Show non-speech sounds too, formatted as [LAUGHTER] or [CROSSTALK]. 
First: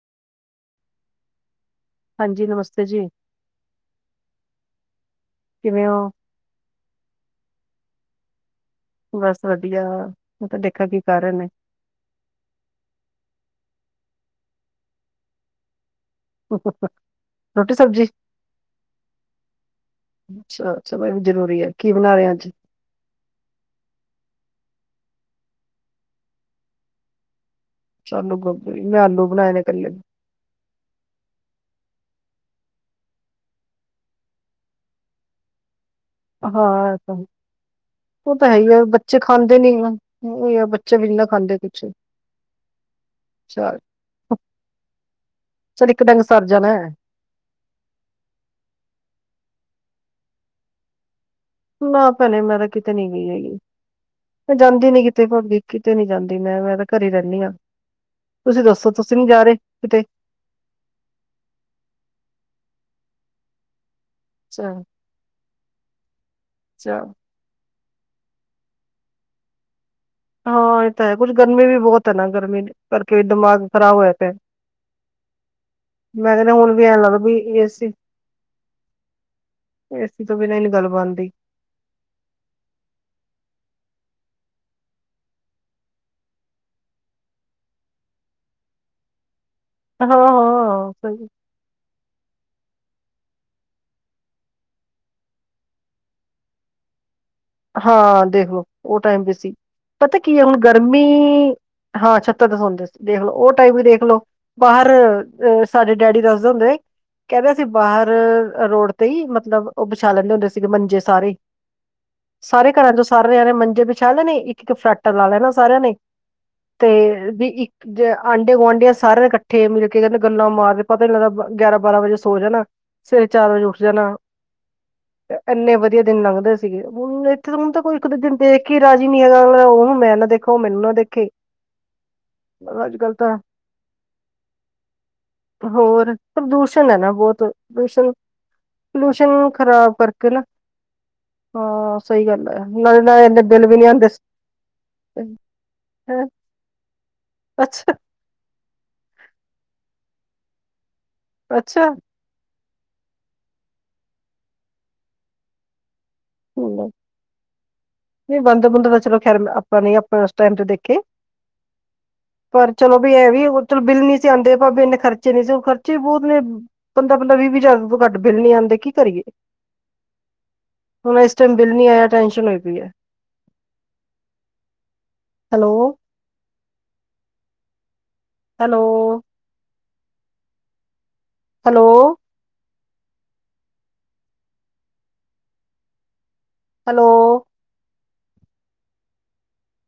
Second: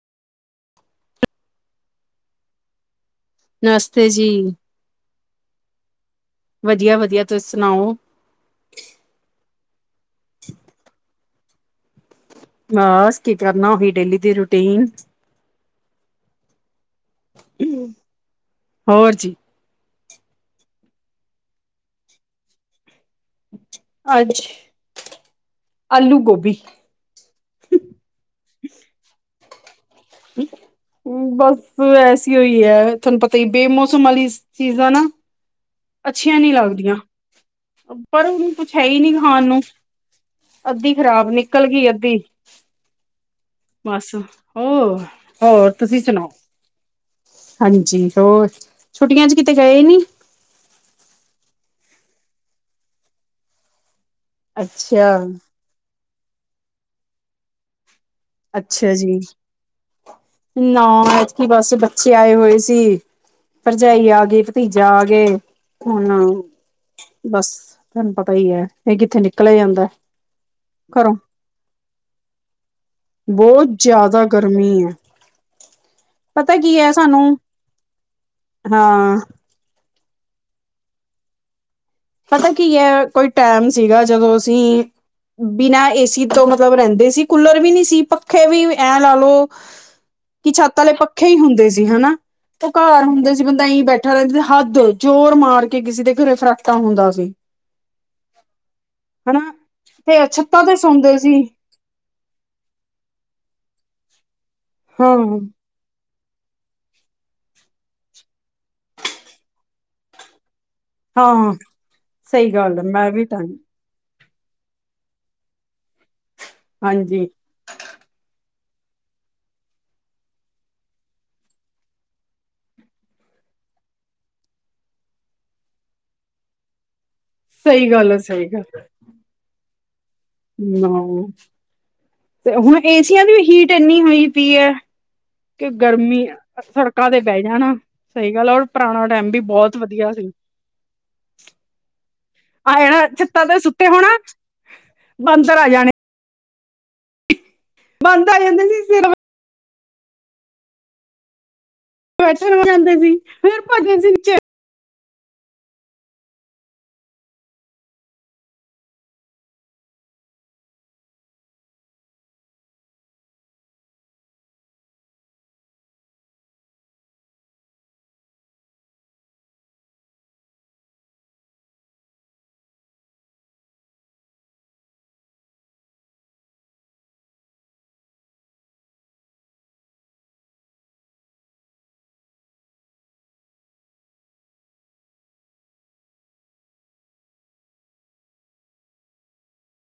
ਹਾਂਜੀ ਨਮਸਤੇ ਜੀ। ਨਮਸਤੇ ਜੀ। ਕਿਵੇਂ ਔ? ਵਧੀਆ-ਵਧੀਆ ਤੁਸੀ ਸੁਣਾਓ ਬਸ ਵਧੀਆ ਮੈਂ ਕਹਯਾ ਦੇਖਾ ਕੀ ਕਰ ਰਹੇ ਨੇ? ਨਾ ਅਸੀ ਕੀ ਕਰਨਾ ਉਹੀ ਡੇਲੀ ਦੀ ਰੂਟੀਨ। ਰੋਟੀ ਸਬਜ਼ੀ? ਹੋਰ ਜੀ ਅੱਛਾ-ਅੱਛਾ ਐਹ ਵੀ ਜ਼ਰੂਰੀ ਹੈ ਕੀ ਬਣਾ ਰਹੇ ਅੱਜ? [UNINTELLIGIBLE] ਆਲੂ ਗੋਭੀ। ਆਲੂ ਗੋਭੀ ਮੈਂ ਆਲੂ ਬਣਾਏ ਨੇ ਇਕੱਲੇ। [INAUDIBLE] ਹੁੰ ਬਸ ਐਸ ਉ ਹੀ ਹੈ ਤੁਹਾਨੂੰ ਪਤਾ ਹੀ ਬੇਮੋਸਮ ਵਾਲੀ ਚੀਜਾਂ ਨਾ ਅੱਛੀਆਂ ਨੀ ਹਾਂ ਲੱਗਦੀਆਂ। ਇਹ ਤਾਂ ਪਰ ਉਹ ਤਾਂ ਉਹਨੂੰ ਕੁਛ ਆ ਹੈ ਹੀ ਨੀ ਬੱਚੇ ਖਾਣ ਖਾਂਦੇ ਨੂੰ ਨੀ ਆ ਉਹੀ ਆ, ਅੱਧੀ ਬੱਚੇ ਵੀ ਨੀ ਨਾ ਖ਼ਰਾਬ ਖਾਂਦੇ ਨਿਕਲ ਕੁਛ ਗਈ ਅੱਧੀ ਚੱਲ ਬਸ ਹੋ ਹੋਰ ਚੱਲ ਤੁਸੀਂ ਇੱਕ ਡੰਗ ਸੁਣਾਓ ਸਰ ਜਾਣਾ। ਹਾਂਜੀ ਹੋਰ ਛੁੱਟੀਆਂ ਚ ਕਿਤੇ ਗਏ ਨੀ? ਨਾ ਭੈਣੇ ਮੈਂ ਤਾਂ ਕਿਤੇ ਨੀ ਗਈ ਹੈਗੀ ਮੈਂ ਜਾਂਦੀ ਨੀ ਅੱਛਾ ਕਿਤੇ ਪਾਬੀ ਕਿਤੇ ਨੀ ਜਾਂਦੀ ਮੈਂ-ਮੈਂ ਤਾਂ ਘਰੇ ਰਹਿੰਨੀ ਆ। ਅੱਛਾ ਜੀ। ਕਿਤੇ ਨਾ ਐਤਕੀ ਬਸ ਬੱਚੇ ਆਏ ਹੋਏ ਸੀ ਭਰਜਾਈ ਆ ਗਈ, ਅੱਛਾ ਭਤੀਜਾ ਆਗੇ ਹੁਣ, ਅੱਛਾ ਬਸ ਤੁਹਾਨੂੰ ਪਤਾ ਹੀ ਹੈ ਫੇਰ ਕਿੱਥੇ ਨਿਕਲਿਆ ਜਾਂਦਾ। ਹਾਂ ਇਹ ਤਾਂ ਹੈ ਘਰੋਂ। ਕੁਛ ਗਰਮੀ ਵੀ ਬਹੁਤ ਹੈ ਨਾ ਗਰਮੀ ਕਰਕੇ ਈ ਬਹੁਤ ਦਿਮਾਗ ਖ਼ਰਾਬ ਹੋਆ ਜ਼ਿਆਦਾ ਪਿਆ ਹੈ ਗਰਮੀ ਹੈ, ਮੈਂ ਕਹਣੀ ਪਤਾ ਹੁਣ ਕੀ ਵੀ ਹੈ ਐਂ ਲੱਗਦਾ ਸਾਨੂੰ ਜਿਵੇਂ ਏ ਸੀ ਹਾਂ ਏਸੀ ਤੋਂ ਬਿਨਾਂ ਨੀ ਗੱਲ ਬਣਦੀ। ਪਤਾ ਕੀ ਹੈ ਕੋਈ ਟਾਈਮ ਸੀਗਾ ਜਦੋਂ ਅਸੀਂ, ਬਿਨਾਂ ਏਸੀ ਤੋਂ ਮਤਲਬ ਰਹਿੰਦੇ ਸੀ ਕੂਲਰ ਵੀ ਨੀ ਸੀ ਪੱਖੇ ਵੀ ਐਂ ਲਾ ਲਓ ਹਾਂ ਕਿ ਛੱਤ ਹਾਂ ਆਲੇ ਪੱਖੇ ਸਹੀ ਹੀ ਹੁੰਦੇ ਸੀ ਹੈਨਾ। ਤੇ ਘਾਰ ਹੁੰਦੇ ਸੀ ਬੰਦਾ ਇਈ ਬੈਠਾ ਰਹਿੰਦਾ ਸੀ ਹੱਦ ਜੋੋਰ ਮਾਰ ਕੇ ਕਿਸੇ ਦੇ ਘਰੇ ਫਰਾ ਟਾ ਹੁੰਦਾ ਸੀ। ਹਾਂ ਦੇਖ ਲੋ ਉਹ ਟਾਈਮ ਵੀ ਹਨਾ, ਸੀ ਤੇ ਪਤਾ ਕੀ ਹੈ ਹੁਣ ਛੱਤਾਂ ਤੇ ਗਰਮੀ ਸੌਂਦੇ ਸੀ, ਹਾਂ ਛੱਤਾਂ ਤੇ ਸੌਂਦੇ ਸੀ ਦੇਖਲੋ ਉਹ ਟਾਈਮ ਵੀ ਦੇਖਲੋ ਬਾਹਰ ਹਾਂ ਅ ਸਾਡੇ ਡੈਡੀ ਦਾੱਸਦੇ ਹੁੰਦੇ ਕੈਂਦੇ ਅਸੀ ਬਾਰ ਰੋਡ ਤੇ ਈ ਮਤਲਬ ਓ ਵਛਾ ਲੈਂਦੇ ਹੁੰਦੇ ਸੀਗੇ ਮੰਜੇ ਸਾਰੇ [UNINTELLIGIBLE] ਸਾਰੇ ਹੈ ਮੈਂ ਵੀ ਤਾਂ ਘਰਾਂ [UNINTELLIGIBLE] ਮੰਜੇ ਵਿੱਚ ਚਾਹ ਲੈਨੇ ਇੱਕ, ਇੱਕ ਫਰਾਟਾ ਲਾ ਲੈਨਾ ਸਾਰੇਆਂ ਨੇ, ਹਾਂਜੀ ਤੇ ਵੀ ਇੱਕ ਜੇ ਆਂਢੇ ਗੁਆਂਢੀਆਂ ਸਾਰੇਆਂ ਨੇ ਕੱਠੇ ਮਿਲਕੇ ਕੈਂਦੇ ਗੱਲਾਂ ਮਾਰਦੇ ਪਤਾ ਈ ਨੀ ਲੱਗਦਾ ਗਆਰਾਂ, ਬਾਰਾਂ ਵਜੇ ਸੋ ਜਾਨਾ ਸਵੇਰੇ ਚਾਰ ਵਜੇ ਉੱਠ ਜਾਨਾ, ਏਨੇ ਵਦੀਆ ਦਿਨ ਲੰਘਦੇ ਸੀਗੇ ਹੁਨ ਇਥੇ ਹੁਨ ਤਾਂ ਸਹੀ ਕੋਈ ਇੱਕ ਗੱਲ ਹੈ ਦੁਜੇ ਸਹੀ ਗੱਲ ਦੇਖ ਕੇ ਰਾਜੀ ਨੀ ਹੈਗਾ, ਓਨੂੰ ਮੈਂ ਨਾ ਦੇ [UNINTELLIGIBLE] ਤੇ ਹੁਣ ਅੱਜ ਕੱਲ ਏਸੀਆਂ ਦੀ ਤਾਂ ਵੀ ਹੀਟ ਏਨੀ ਹੋਈ ਪਈ ਐ। ਕਿ ਹੋਰ ਗਰਮੀ ਪ੍ਰਦੂਸ਼ਣ ਹੈ ਸੜਕਾਂ ਨਾ ਤੇ ਬੈ ਬਹੁਤ ਜਾਣਾ, ਪ੍ਰਦੂਸ਼ਣ ਸਈ ਗਾੱਲ ਓਰ ਪੁਰਾਣਾ ਟੈਮ ਵੀ ਪੋਲਿਊਸ਼ਨ ਬੋਤ ਵਦੀਆ [UNINTELLIGIBLE] ਹਾਂ ਸਈ ਗਾੱਲ ਆਏ ਨਾਲੇ, ਨਾ ਨਾਲੇ ਏਨੇ ਛੱਤਾਂ ਤੇ ਬੇਲ ਵੀ ਨੀ ਸੁੱਤੇ ਆਂਦੇ ਹੋਣਾ ਸੀ। ਬਾਂਦਰ ਆ ਜਾਣੇ ਹੈ, ਅੱਛਾ। ਬਾਂਦ ਜਾਂਦਾ ਸੀ [UNINTELLIGIBLE] ਅੱਛਾ। ਬੈਠਨ ਹੋ ਜਾਂਦੇ ਸੀ, ਫੇਰ ਭਜ [UNINTELLIGIBLE] [UNINTELLIGIBLE] ਨਈ ਬਾੰਦਰ ਬੁੰਦਰ ਤਾਂ ਚਲੋ ਖੈਰ ਆਪਾਂ ਨੇ ਆਪਾਂ ਓਸ ਟੈਮ ਤੇ ਦੇਖੇ ਪਰ ਚਲੋ ਵੀ ਐਂ ਵੀ ਚਲੋ ਬਿੱਲ ਨੀ ਸੀ ਆਂਦੇ ਪਾਬੇ ਵੀ ਏਨੇ ਖਰਚੇ ਨੀ ਸੀ ਖਰਚੇ ਵੀ ਬੋਤ ਨੇ ਪੰਦਰਾਂ ਪੰਦਰਾਂ, ਵੀ ਵੀ ਜ਼ਾਰ ਘੱਟ ਬਿੱਲ ਨੀ ਆਂਦੇ, ਕੀ ਕਰੀਏ ਹੁਨ ਏਸ ਟੈਮ ਬਿੱਲ ਨੀ ਆਏਆ, ਟੈਨਸ਼ਨ ਹੋਈ ਪਈ ਏ। ਹਲੋ। ਹੈਲੋ। ਹਲੋ। ਹਲੋ।